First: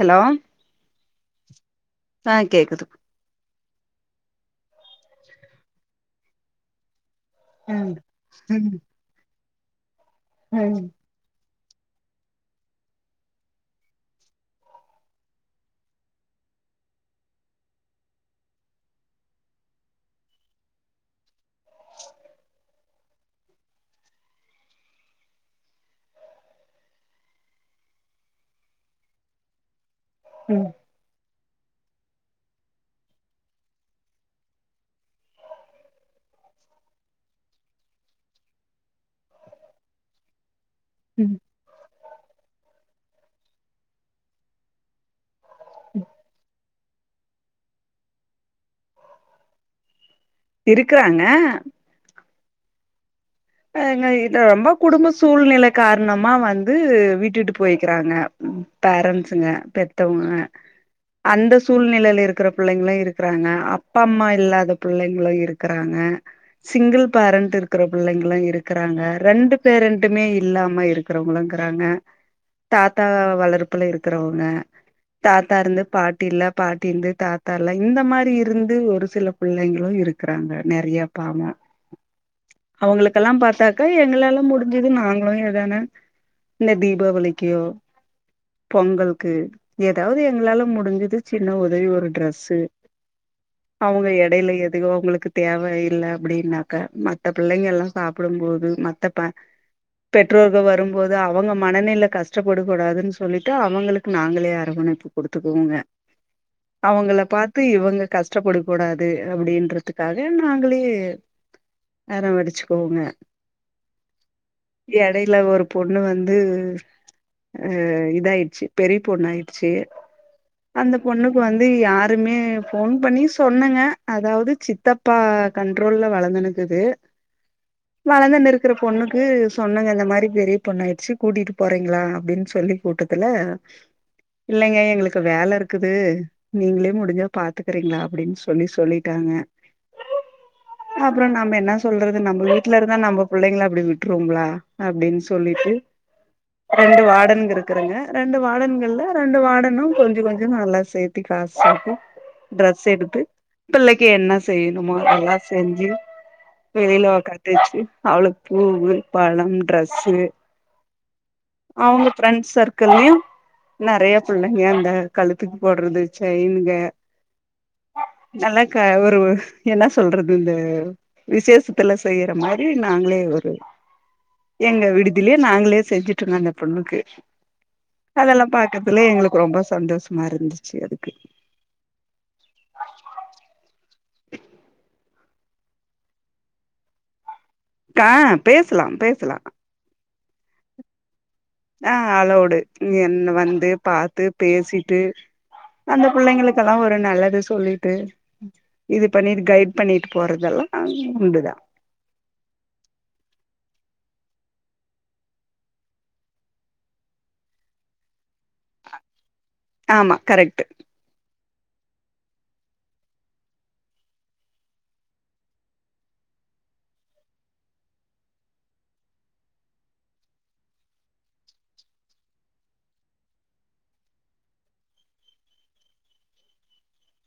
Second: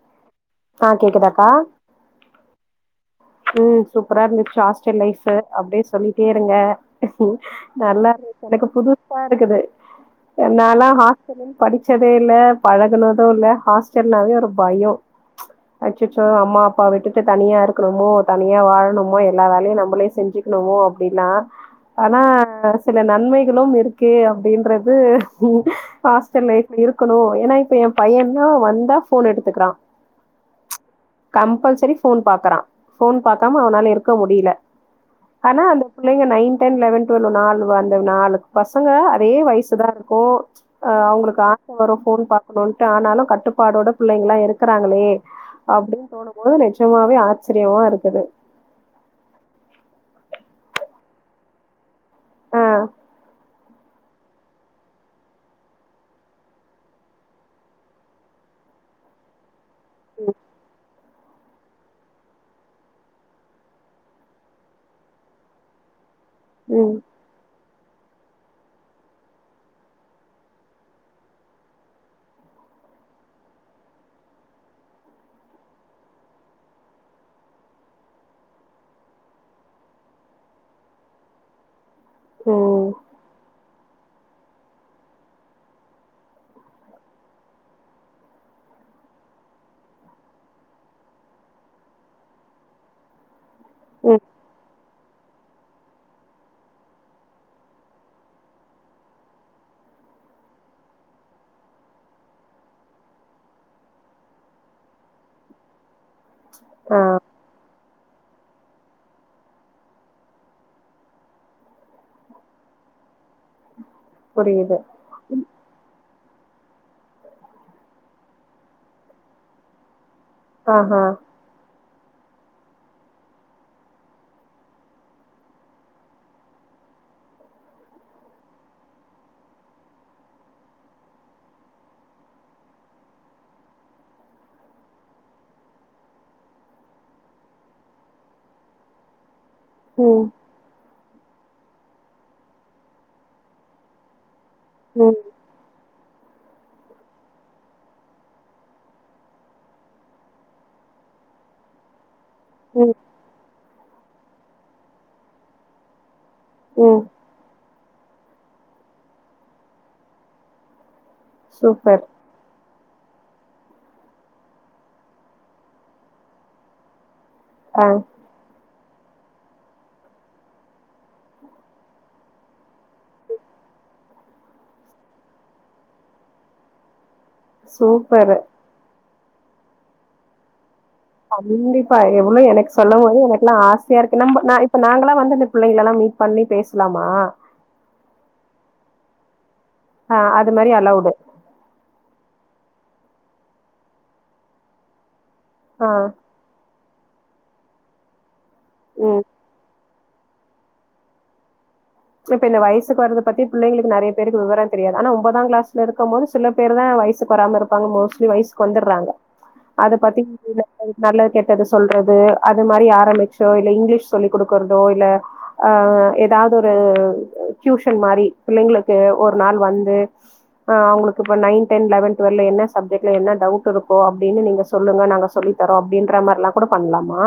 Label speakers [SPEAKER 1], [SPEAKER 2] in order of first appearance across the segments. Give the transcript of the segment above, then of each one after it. [SPEAKER 1] Hello
[SPEAKER 2] ஆ கேக்குதாக்கா
[SPEAKER 1] ஆ கேக்குது
[SPEAKER 2] ம் சூப்பரா இருந்துச்சு ஹாஸ்ட்டல் லைஃப் அப்டே சொல்லிட்டே இருங்க
[SPEAKER 1] ம்
[SPEAKER 2] நல்லாருந்துச் எனக்கு
[SPEAKER 1] ம்
[SPEAKER 2] புதுசாருக்குது என்னால
[SPEAKER 1] ம்
[SPEAKER 2] ஹாஸ் படிச்சதே இல்ல பழகுனதும் இல்ல ஹாஸ்டல்னாவே ஒரு பயம் அச்சச்சோ அம்மா அப்பா விட்டுட்டு தனியா இருக்கணு மோ தனியா வாழணுமோ எல்லா வேலயும் நம்மளே செஞ்சுக்கணுமோ அப்டின் ஆனா சில நன்மைகளும் இருக்கு அப்டின்றது ஹாஸ்டல் லைப் இருக்கணும் ஏன்னா இப்ப என் பைய தா வந்தா ஃபோன் எடுத்துக்கறா
[SPEAKER 1] ம்
[SPEAKER 2] கம்பல்சரி ஃபோன் பாக்கறான் ஃபோன் பாக்காம அவனால இருக்க முடில ஆனா அந்த புள்ளைங்க நைன் டென் லெவன் டுவல் நாலு அந்த நாலு பசங்க ஒரே வயசு தா இருக்கும்
[SPEAKER 1] ம்
[SPEAKER 2] அவுங்களுக்கு ஒரு ஃபோன் பாக்கணுட்டு ஆனாலும் கட்டுப்பாடோட பிள்ளைங்கல்லா இருக்றாங்களே அப்டினு தோணும்போது நெஜமாவே ஆச்சரியமா இருக்குது
[SPEAKER 1] இருக்றாங்க
[SPEAKER 2] ஆ
[SPEAKER 1] ங்க இ ரொம்ப குடும்ப சூழ்நெல காரணமா வந்து விட்டுட்டு போய்க்கறாங்க பேரன்ஸுங்க பெத்தவங்க அந்த சூழ்நெலைல இருக்கற பிள்ளைங்களும் இருக்கறாங்க அப்பா அம்மா இல்லாத பிள்ளைங்களும் இருக் றாங்க
[SPEAKER 2] ம்
[SPEAKER 1] சிங்கிள் பேரண்ட் இருக்கற பிள்ளைங்க இருக்கறாங்க ரெண்டு பேரெண்டுமே இல்லாம இருக்கறவங்களு இருக்றாங்க தாத்தா வளர்ப்புல இருக்றவங்க தாத்தா இருந்து பாட்டி இல்ல பாட்டி இருந்து தாத்தா இல்ல இந்த மாரி இருந்து ஒரு சில பிள்ளைங்களும் இருக்றாங்க நெறய பாவம்
[SPEAKER 2] ம்
[SPEAKER 1] அவுங்களுக்கல்லா பாத்தாக்க எங்களாலா முடிஞ்சது நாங்களும் எதான இந்த தீபாவளிக்கோ பொங்கல்க்கு ஏதாவது எங்களால முடிஞ்சது சின்ன உதவி ஒரு ட்ரெஸ்ஸு அவுங்க
[SPEAKER 2] ம்
[SPEAKER 1] எடைல எதையோ அவுங்களுக்கு தேவ இல்ல அப்டின்னாக்க மத்த பிள்ளைங்கல்லா சாப்டும் போது மத்தப் ப பெற்றோர்கள் வரும்போது அவுங்க மனநில கஷ்டப்பட கூடாதுன்னு சொல்லிட்டு அவங்களுக்கு நாங்களே அரவணைப்பு குடுத்துக்குவோங்க அவுங்கள பாத்து இவுங்க கஷ்டப்படக்க கூடாது அப்டின்றதுக்காக நாங்களே அரவணச்சுப்போங்க
[SPEAKER 2] புரியுது
[SPEAKER 1] எடைல ஒரு பொண்ணு வந்து அ இதாயிடுச்சு பெரிய பொண்ண ஆயிடுச்சு அந்த
[SPEAKER 2] ஆஹா
[SPEAKER 1] பொண்ணு வந்து யாருமே ஃபோன் பண்ணி சொன்னுங்க அதாவது சித்தப்பா கண்ட்ரோல்ல வளந்துனுக்குது வளந்னுருக்கற பொண்ணுக்கு சொன்னங்க இந்த மாரி பெரிய பொண்ணு ஆயிடுச்சு கூட்டிட்டு போறீங்களா அப்டின்னு சொல்லி கூட்டடுக்கல இல்லைங்க எங்களுக்கு வேல இருக்குது நீங்களே முடிஞ்சா பாத்துக்கறீங்களா அப்டின்னு சொல்லி சொல்லிட்டாங்க
[SPEAKER 2] ம்
[SPEAKER 1] அப்றம் நம்ம என்ன சொல்றது நம்ம வீட்ல இருந்தா நம்ம புள்ளைங்கள அப்டி விட்டுருவோங்களா
[SPEAKER 2] ம்
[SPEAKER 1] அப்டின்னு சொல்ல சொல்லிட்டு ரெண்டு வாடன் இருக்கறங்க ரெண்டு வாடன்கள்ல ரெண்டு வாடனும் கொஞ்ச கொஞ்ச நல்லா செ த்தி காசு செப்போம் ட்ரெஸ்
[SPEAKER 2] ம்
[SPEAKER 1] எடுத்து பிள்ளைக்கு என்ன செய்யணுமோ அதல்லாம் செஞ்சு
[SPEAKER 2] ம்
[SPEAKER 1] வெளியில அவ கட்டச்சு அவ்ளுக் பூவு பழம் ட்ரெஸ்ஸு
[SPEAKER 2] சூப்பர்
[SPEAKER 1] அவுங்க ஃப்ரெண்ட்ஸ் சர்க்கில்லயு நறைய பிள்ளைங்க அந்த கழுத்துக்கு போடுறது சைனுங்க
[SPEAKER 2] ஆ
[SPEAKER 1] நல்லாக்க ஒரு ஒ என்ன சொல்றது இந்த விசேஷ் த்துலா செய்யற மாரி நாங்களே ஒரு எங்க விடுதிலேயே நாங்களே செஞ்சிட்டுங்கோ அந்த பொண்ணுக்கு
[SPEAKER 2] சூப்பர்
[SPEAKER 1] அதெல்லா பாக்கறதுலே எங்களுக்கு ரொம்ப சந்தோஷமா இருந்துச்சு அதுக்கு
[SPEAKER 2] கண்டிப்பா எவ்ளோ எனக்கு சொல்லும் போதே எனக்குல்லா ஆ சையா இருக் நம்ப ந இப்ப நாங்களல்லா வந்து இந்த பிள்ளைங்கல்லா மீட் பண்ணி பேசலாமா
[SPEAKER 1] ஆ பேசலாம் பேசலா
[SPEAKER 2] ஆ அது மாரி அலோவுடு
[SPEAKER 1] ஆ அலோடு என் வந்து பாத்த பேசிட்டு
[SPEAKER 2] ஆ
[SPEAKER 1] அந்த பிள்ளைங்களுக் கெல்லா ஒரு நல்லது சொல்லிட்டு இது
[SPEAKER 2] ம்
[SPEAKER 1] பண்ணி கைட் பண்ணிட்டு போறதெல்லா உண்டு தா
[SPEAKER 2] இப்ப இந்த வயசுக்கு வரது பத்தி பிள்ளைளுக்கு நறைய பேருக்கு விவரோ தெரியாது ஆனா ஒம்பதா கிளாஸ்ல இருக்கும் போது சில பேரு தா வயசுக்கு வராம இருப்பாங்க மோஸ்ட்லி வயசுக்கு வந்துடுறாங்க அத
[SPEAKER 1] ஆமா
[SPEAKER 2] பத்தி
[SPEAKER 1] கரெக்ட்
[SPEAKER 2] [inaudible] நல்லது கெட்டது சொல்றது அது மாரி ஆரம்பிச்சோ இல்ல இங்கிலீஷ் சொல்லி கொடுக்கறதோ இல்ல ஆ ஏதாவது ஒரு டியூஷன் மாரி பிள்ளைங்களுக்கு ஒரு நாள் வந்து ஆ அவுங்களுக்கு இப்ப நைன் டென் லெவென் டுவெல்ல என்ன சப்ஜெக்ட்ல என்ன டவுட் இருக்கோ அப்டின்னு நீங்க சொல்லுங்க நாங்க சொல்லி தரோ அப்டின்ற மாரிலாகூட பண்லாமா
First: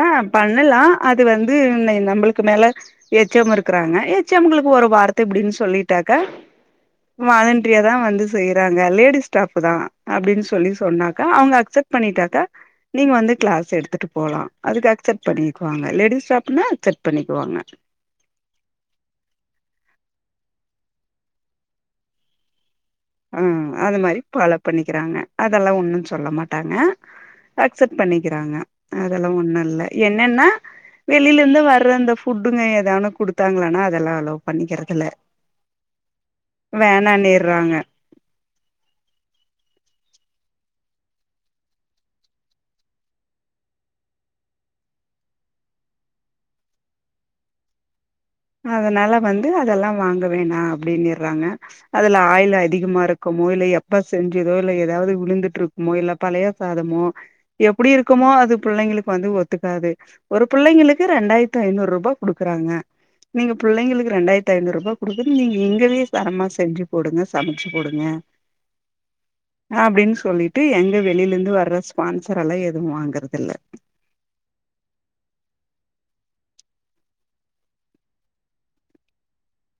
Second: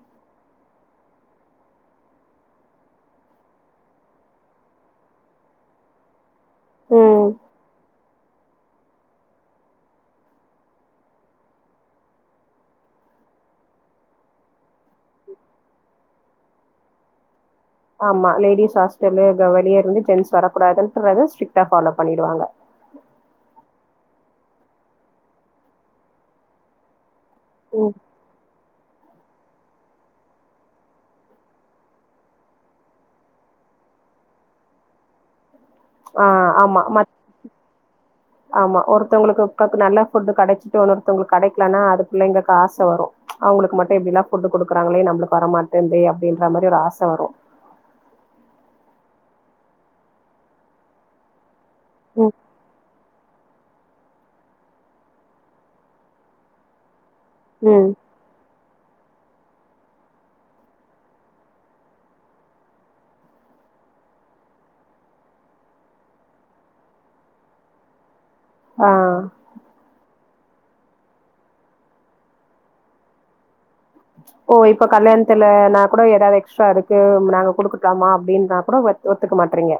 [SPEAKER 1] ஆ பண்ணலா அது வந்து என்ன நம்பளுக்கு மேல எச்சம் இருக்கறாங்க எச்சம்களுக்கு ஒரு வார்த்த இப்டின்னு சொல்லிட்டாக்கா
[SPEAKER 2] ம்
[SPEAKER 1] வாலன்ட்ரியாதா வந்து செய்யறாங்க லேடி ஸ்டாஃப் தா அப்டின்னு சொல்லி சொன்னாக்கா அவுங்க அக்செப்ட் பண்ணிட்டாக்கா நீங்க வந்து கிளாஸ் எடுத்துட்டு போலா அதுக்கு அக்செப்ட் பண்ணிக்குவாங்க லேடிஸ் ஸ்டாஃப்னா அக்செப்ட் பண்ணிக்குவாங்க
[SPEAKER 2] ஆமா லேடிஸ் ஹாஸ்டலு வெளிய இருந்து ஜென்ஸ் வரக்கூடாதுன்றத ஸ்ட்ரிட்ட ஃபாலோ பண்ணிடுவாங்க
[SPEAKER 1] ஆ அது மாரி ஃபாலோ பண்ணிக்கிறாங்க அதெல்லா ஒன்னு சொல்ல மாட்டாங்க
[SPEAKER 2] ம்
[SPEAKER 1] அக்சப்ட் பண்ணி க்கிறாங்க அதெல்லா ஒண்ணு இல்ல என்னன்னா வெளியில இருந்து வர்ற அந்த ஃபுட்டுங்க எதா ஒன்னு குடுத்தாங்கனா அதெல்லா அலோ பண்ணிக்கிறது இல்ல
[SPEAKER 2] ஆ ஆமா மத் ஆமா ஒருத்தவுங்களுக்கு நல்ல ஃபுட்டு் கடைச்சிட்டு ஒன்னொருத்தவுங்களுக்கு கடைக்கலனா அது பிள்ளைங்களுக்கு ஆச வரு அவுங்களுக்கு மட்டு இப்டிலா ஃபுட்டு குடுக்குறாங்களே நம்மளுக்கு வரமட்டேந்தே அப்டின்ற மாரி ஒரு ஆச வரு
[SPEAKER 1] அதனால வந்து அதெல்லா வாங்க வேணா அப்டின்னிறாங்க அதுல
[SPEAKER 2] ம்
[SPEAKER 1] ஆயில் அதிகமா இருக் குமோ இல்ல எப்ப செஞ்சதோ இல்ல ஏதாவது விழுந்துட்ருக்குமோ இல்ல பழைய சாதமோ
[SPEAKER 2] ம்
[SPEAKER 1] எப்படி இருக் க்குமோ அது பிள்ளைங்களுக்கு வந்து ஒத்துக்காது ஒரு பிள்ளைங்களுக்கு ரெண்டாயிரத்தை நூறுபா குடுக்குறாங்க நீங்க பிள்ளைங்களுக்கு ரெண்டாயிரத்தி ஐநூறுபா குடுக்குதுட்டு நீங்க இங்கயே தரமா செஞ்சு போடுங்க சமைச்சு போடுங்க
[SPEAKER 2] ஆ
[SPEAKER 1] அப்டின் சொல்லிட்டு எங்க வெளியிலருந்து வர்ற ஸ்பான்சர் எல்லா எதுவு வாங்கறதுல்ல
[SPEAKER 2] ஓ இப்ப கல்யாணத்துல நா கூட ஏதாவது எக்ஸ்ட்ரா இருக்கு நாங்க குடுக்கட்டாமா அப்டினா கூட ஒத்துக்க மாட்றீங்க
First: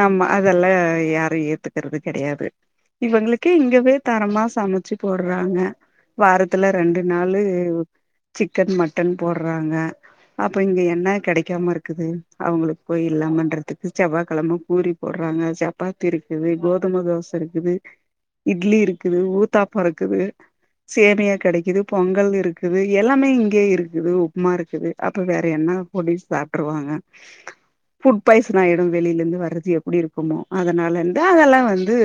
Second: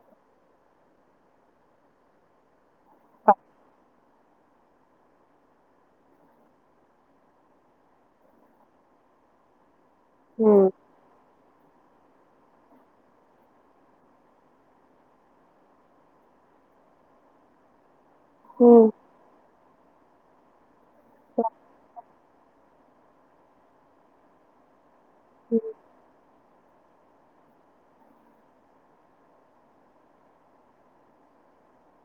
[SPEAKER 1] ஆமா அதெல்லா யாரு ஏத்துக்கறது கடையாது இவங்களுக்கு இங்கவே தரமா சமைச்சு போடுறாங்க வாரத்துல ரெண்டு நாளு சிக்கன் மட்டன் போடுறாங்க அப்ப
[SPEAKER 2] ம்
[SPEAKER 1] இங்க என்ன கெடைக்காம இருக்குது அவுங்களுக் போய் இல்லாமன்றதுக்கு செவ்வா கிழம பூரி போடுறாங்க சப்பாத்தி இருக்குது கோதும தோச இருக்குது இட்லி
[SPEAKER 2] ம்
[SPEAKER 1] இருக் குது ஊத்தாப்போ இருக்குது சேமியா கெடைக்குது பொங்கல் இருக்குது எல்லாமே இங்கேயே இருக்குது உப்மா இருக்குது அப்ப வேற
[SPEAKER 2] ம்.
[SPEAKER 1] என்ன பொடிஸ் சாப்டுருவாங்க ஃபுட் பாய்சன் ஆயிரு வெளியிலருந்து வர்றது எப்டி இருக்குமோ அதனால இருந்து அதெல்லா வந்து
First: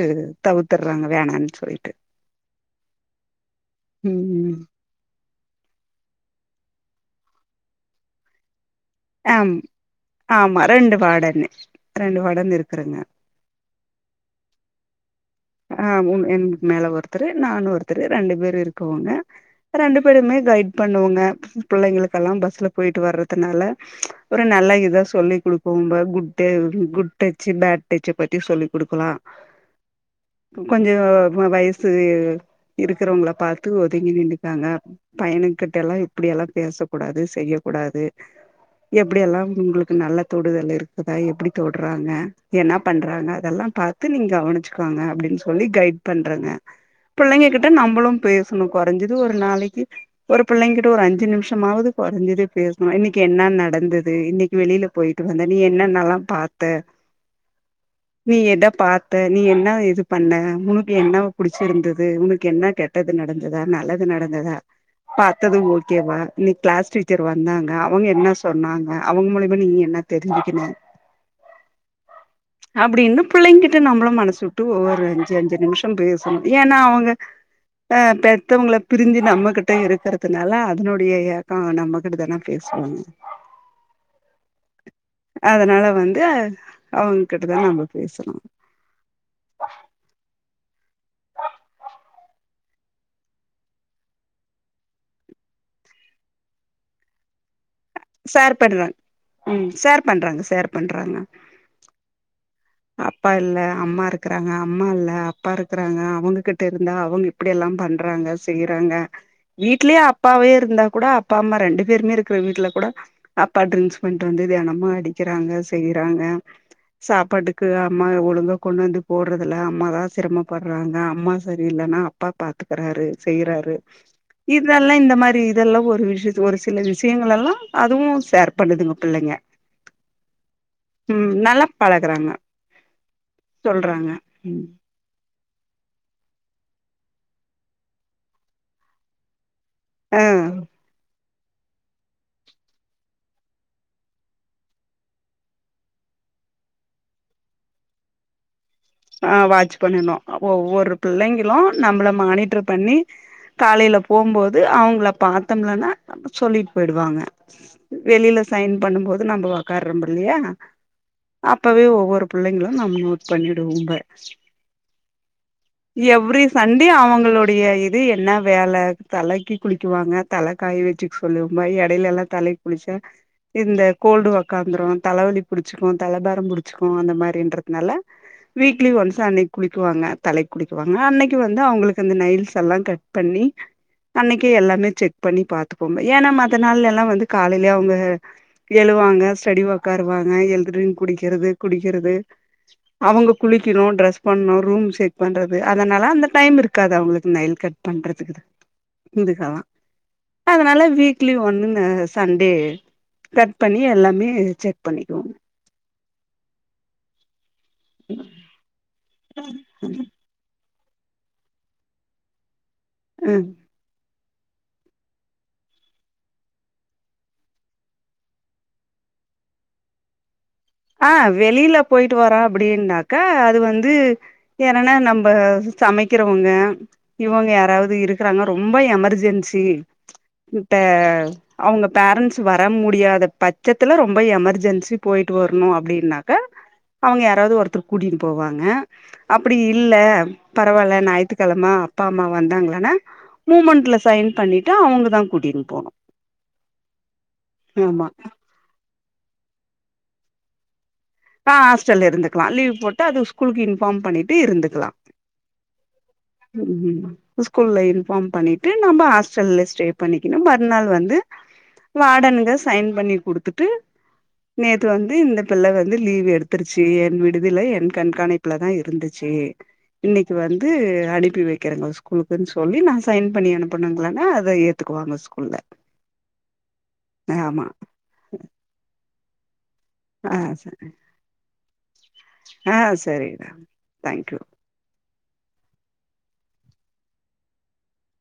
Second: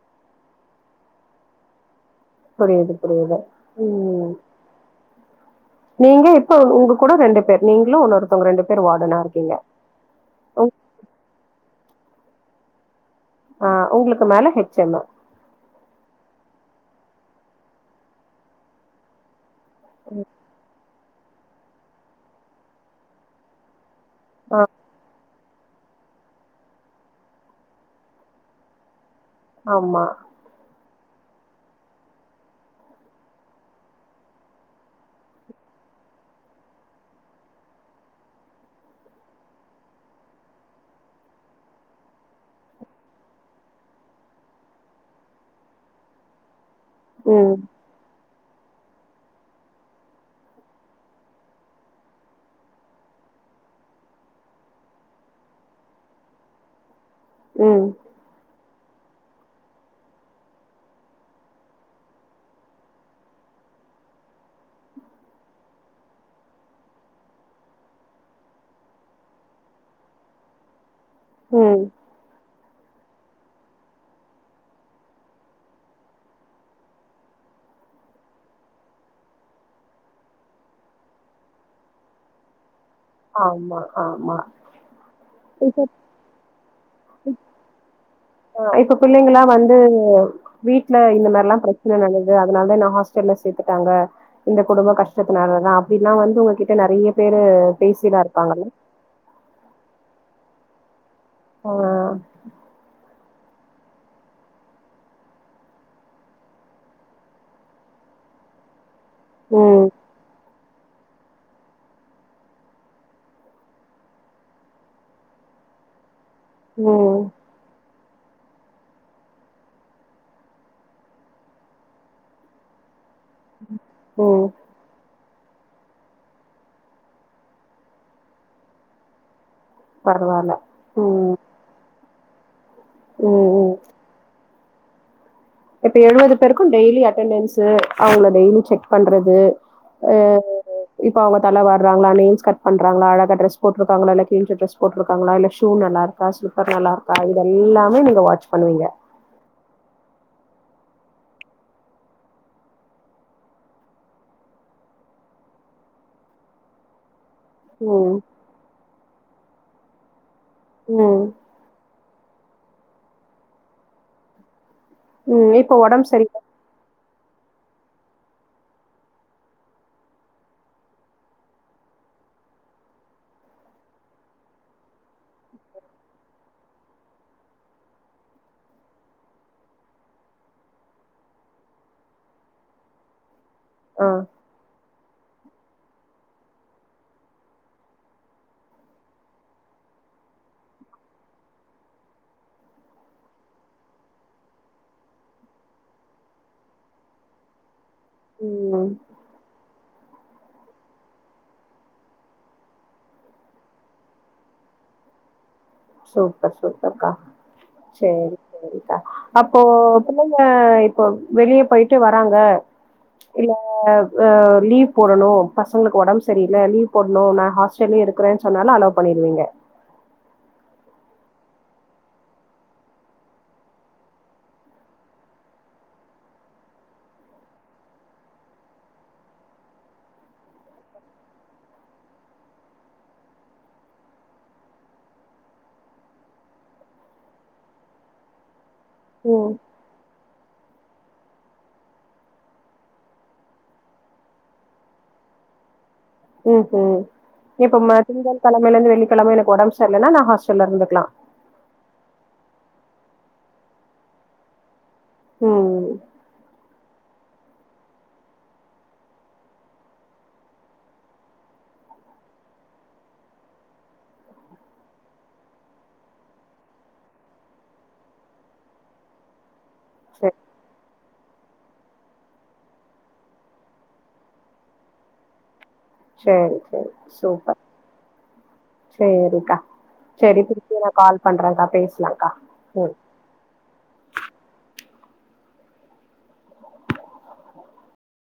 [SPEAKER 1] தவத்தறாங்க வேணான்னு சொல்லிட்டு
[SPEAKER 2] புரியுது புரியுது ம் நீங்க இப்ப உங்க கூட ரெண்டு பேர் நீங்களு ஒன்னொருத்தவங்க ரெண்டு பேர் வா
[SPEAKER 1] அம் ஆமா ரெண்டு வாடன்னு ரெண்டு வாடன்னு இருக்குறங்க
[SPEAKER 2] ஆ உங்களுக்கு மேல ஹெச் எம்மு
[SPEAKER 1] ஆ உன் எனக் மேல ஒருத்தரு நானு ஒருத்தரு ரெண்டு பேரு இருக்குவோங்க ரெண்டு பேருமே கைட் பண்ணுவோங்க பிள்ளைகளுக்கெல்லா பஸ்ல போயிட்டு வர்றதுனால ஒரு நல்லா இதா சொல்லி குடுக் ரொம்ப [unintelligible] குட்டச்சு பேட் டச்சு பத்தி சொல்லி குடுக்கலா
[SPEAKER 2] ஆமா
[SPEAKER 1] கொஞ்சோ வயசு இருக்கிறவங்கள பாத்து ஒதுங்கி நின்னுக்கங்க பயனுக்கிட்டல்லா இப்டியெல்லா பேசக் கூடாது செய்யக் கூடாது எப்டியெல்லா உங்களுக்கு நல்ல தொடுதல் இருக்குதா எப்டி தொடுறாங்க என்ன பண்றாங்க அதெல்லா பாத் த்து நீங்க கவனிச்சுக்கோங்க அப்டின்னு சொல்லி கைட் பண்றங்க புள்ளைங்க
[SPEAKER 2] ம்
[SPEAKER 1] கிட்ட நம்மளு பே சுணு கொறஞ்சது ஒரு நாளைக்கி ஒரு பிள்ளைங்க கிட்ட ஒரு அஞ்சு நிம்ஷமாவது குறஞ்சது பேசணு இன்னைக்கி என்ன நடந்தது இன்னைக்கி வெளியில போயிட்டு வந்த நீ என்னன்னல்லா பாத்த
[SPEAKER 2] ம்
[SPEAKER 1] நீ எத பாத்த நீ என்ன இதுப் பண்ண உனக்கு என்ன புடிச்சிருந்தது உனக்கு என்ன கெட்டது நடந்ததா நல்லது நடந்ததா பாத்தது ஓகேவா நீ கிளாஸ் டீச்சர் வந்தாங்க அவங்க என்ன சொன்னாங்க அவங்க மூலியமா நீங்க என்ன தெரிஞ்க்கினு
[SPEAKER 2] ம்
[SPEAKER 1] அப்டின்னு பிள்ளைங்க கிட்ட நம்மளு மனசு விட்டு ஒவ்வொரு ஒரு அஞ்சு அஞ்சு நிமிஷோ பேசனு ஏனா அவங்க அ பெத்தவங்கள பிரிஞ்சு நம்மகிட்ட இருக்கிறதுனால அதனுடைய எக்கோ நம்மகிட்டதனே பேசுவாங்க
[SPEAKER 2] ஆமா ஆமா இப்ப
[SPEAKER 1] அதனால வந்து அது அவங்க கிட்டதா நம்ம பேசனு
[SPEAKER 2] ஓ இப்ப பிள்ளைங்களா வந்து வீட்ல இந்த மாரில்லா பிரச்சன நன்தது அதனாலதா என்ன ஹாஸ்டல்ல சேத்துட்டாங்க இந்த குடும்ப கஷ்டத்தினாலதா அப்டிலா வந்து உங்ககிட்ட நெறைய பேரு பேசிலா
[SPEAKER 1] ஷேர்
[SPEAKER 2] இருப்பாங்கல்ல
[SPEAKER 1] பண்றாங்க ம் ஷேர் பண்றாங்க ஷேர் பண்றாங்க
[SPEAKER 2] ஓ
[SPEAKER 1] அப்பா இல்ல அம்மா இருக்கறாங்க அம்மா இல்ல அப்பா இருக்கறாங்க அவங்ககிட்ட இருந்தா அவங்க இப்டியெல்லா பண்றாங்க செய்ய றாங்க
[SPEAKER 2] ம்
[SPEAKER 1] வீட்லே அப்பாவே இருந்தா கூட அப்பா அம்மா ரெண்டு பேரு மே இருக்கு வீட்ல கூட அப்பா டரிங்க்ஸ் பண்ணிட்டு வந்து தெனமு அம்மா அடிக்கிறாங்க செய்யறாங்க
[SPEAKER 2] ம்
[SPEAKER 1] சாப்பாட்டுக் கு அம்மாவ ஒழுங்க கொண்டு வந்து போடுறதுல அம்மாதா சிரமபடுறாங்க அம்மா சரியில்லனா அப்பா பாத்க்கிறாரு செய்யறாரு
[SPEAKER 2] ம்
[SPEAKER 1] இத் இதெல்லா இந்த மாரி இதெல்லா ஒரு விஷ்யத் ஒரு சில விஷயங்க எல்லா அதுவு ஷேர் பண்ணுதுங்க பிள்ளைங்க ம் நல்லா பழகுறாங்க
[SPEAKER 2] ம் ம்
[SPEAKER 1] சொல்றாங்க
[SPEAKER 2] இப்ப எழுவது பேருக்கு டெய்லி அட்டெண்டன்ஸ்சு அவங்கள டெய்லி செக் பண்றது அ
[SPEAKER 1] ஆ
[SPEAKER 2] [inaudible] இப்ப அவங்க தல வார்றாங்களா நெயில்ஸ் கட் பண்றாங்களா அழகா டிரஸ் போட்ருக்காங்களா இல்ல கிழிஞ்ச ட்ரஸ் போட்ருக்காங்களா இல்ல ஷூ நல்லா இருக் க்கா சூப்பர் நல்லாருக்கா இது எல்லாமே நீங்க வாட்ச் பண்ணுவீங்க
[SPEAKER 1] ஆ வாட்ச் பண்ணணு ஒவ்வொரு புள்ளைங்களு நம்ள மானிட்ரு பண்ணி காலைல போம்போது அவங்கள பாத்தம்லனா சொல்லிட்டு போயிடுவாங்க
[SPEAKER 2] ம்
[SPEAKER 1] வெளில சைன் பண்ணும்போது நம்ம ஒக்கார்ரம் இல்லையா
[SPEAKER 2] ம்
[SPEAKER 1] அப்பவே ஒவ்வொரு புள்ளைகளு நம் நோட் பண்ணிடுவோம்ப
[SPEAKER 2] ம் இப்ப ஒடம்பு சரியில்ல
[SPEAKER 1] எவ்ரி சண்டடே அவங்களுடைய இது என்ன வேல தலைக்கி குளிக்குவாங்க தல காய வச்சுக்க சொல்லும்மா எடைலலா தலைக்குளிச்சா இந்த கோல்டு ஒக்காந்துரு தலவலி புடிச்சிக்கு தலபாரம் புடிச்சிக்கு அந்த மாரின்றதுனால வீக்லி ஒன்ஸ் அன்னைக்கு குளிக்வாங்க தலை குளிக்வாங்க அன்னைக்கு வந்து அவுங்களுக்கு அந்த நைல்ஸ் எல்லா கட் பண்ணி
[SPEAKER 2] ஆ
[SPEAKER 1] அன்னைக்கே எல்லாமே செக் பண்ணி பாத்க்கோங்க ஏனா மத்த நாள் எல்லா வந்து காலைலே அவுங்க எழுவாங்க ஸ்டடி ஒக்காருவாங்க எழுதுறன் குடிக்கறது குடிக்கறது அவுங்க குளிக்கிணு ட்ரெஸ் பண்ணு ரூம் செக் பண்ணுறது அதனால அந்த டைம் இருக்காது அவுங்களுக்கு நயல் கட் பண்றத்துக்கு தா
[SPEAKER 2] ம்
[SPEAKER 1] இதுக்கு அதா அதனால வீக்லி ஒன்னு இந்த சண்டே கட் பண்ணி எல்லாமே செக் பண்ணிக்குவோ
[SPEAKER 2] சூப்பர் சூப்பர்கா சேரி சேரிக்கா அப்போ பிள்ளைங்க இப் ப்ப வெளிய போயிட்டு வராங்க
[SPEAKER 1] ம்
[SPEAKER 2] இல்ல அ லீவ் போடணு பசங்களுக்கு உடம்பு சரியில்ல லீவ் போட்ணு நா ஹாஸ் சொல்லி இருக்குறே சொன்னாலு அலோ பண்ணிருவீங்க
[SPEAKER 1] ஆ வெளில போயிட்டு வர அப்டின்னாக்க அது வந்து என்னனா நம்ப சமைக்கறவங்க இவங்க யாராவது இருக்கு றாங்க ரொம்ப எமெர்ஜென்சி கிட்ட அவுங்க பேரன்ஸ் வர முடியாத பச்சத்துல ரொம்ப எமர்ஜென்சி போயி ட்டு வர்ணு அப்டின்னாக அவங்க யாராது ஒருத்தர் கூட்டிட்டு போவாங்க
[SPEAKER 2] ம்
[SPEAKER 1] அப்டி இல்ல பரவல்ல ஞாயித்து கெழம அப்பா அம்மா வந்தாங்கலானா மூமண்ட்ல சைன் பண்ணிட்டு அவங்க தா கூடிட்டுனு போணு
[SPEAKER 2] ம் ஹும் இப்ப ம
[SPEAKER 1] ஆமா
[SPEAKER 2] திங்க கெழமைலந்து வெள்ளிக்கெழம எனக்கு ஒடம்பு சரி இல்லன்னா நா ஹாஸ்டல்ல இருந்துக்லா
[SPEAKER 1] ஆ ஹாஸ்டல்ல இருக்கலா லீவ் போட்டு அது ஸ்கூலுக் இன்ஃபார் பண்ணிட்டு இருந்துக்குலா [unintelligible]
[SPEAKER 2] ம்
[SPEAKER 1] ம் ம் ஸ்கூல்ல இன்ஃபாம் பண்ணிட்டு நம்ம ஹாஸ்டல்ல ஸ்டே பண்ணிக்கினு மறுநாள் வந்து வாடன்க சைன் பண்ணி குடுத்துட்டு நேத்து வந்து இந்த பிள்ள வ ந்து லீவு எடுத்துர்ச்சு என் விடுதில என் கண்காணிப்புலதா இருந்துச்சி இன்னைக்கு
[SPEAKER 2] சேரி
[SPEAKER 1] வந்து அனுப்பி வைக்கிறங்க ஸ்கூலுக்கு சொல்லி நா சைன் பண்ணி அனுப்புனங்களங்க அத எத்துக்குவாங்க ஸ்கூல்ல
[SPEAKER 2] சேரி சேரி சூப்பர்
[SPEAKER 1] ஆமா
[SPEAKER 2] சேரிக்கா
[SPEAKER 1] ஆ
[SPEAKER 2] சேரி திருப்பியு
[SPEAKER 1] சரி
[SPEAKER 2] நா கால் பண்றே கா பேஸ்லா
[SPEAKER 1] ஆ சேரி தேங்க்யூ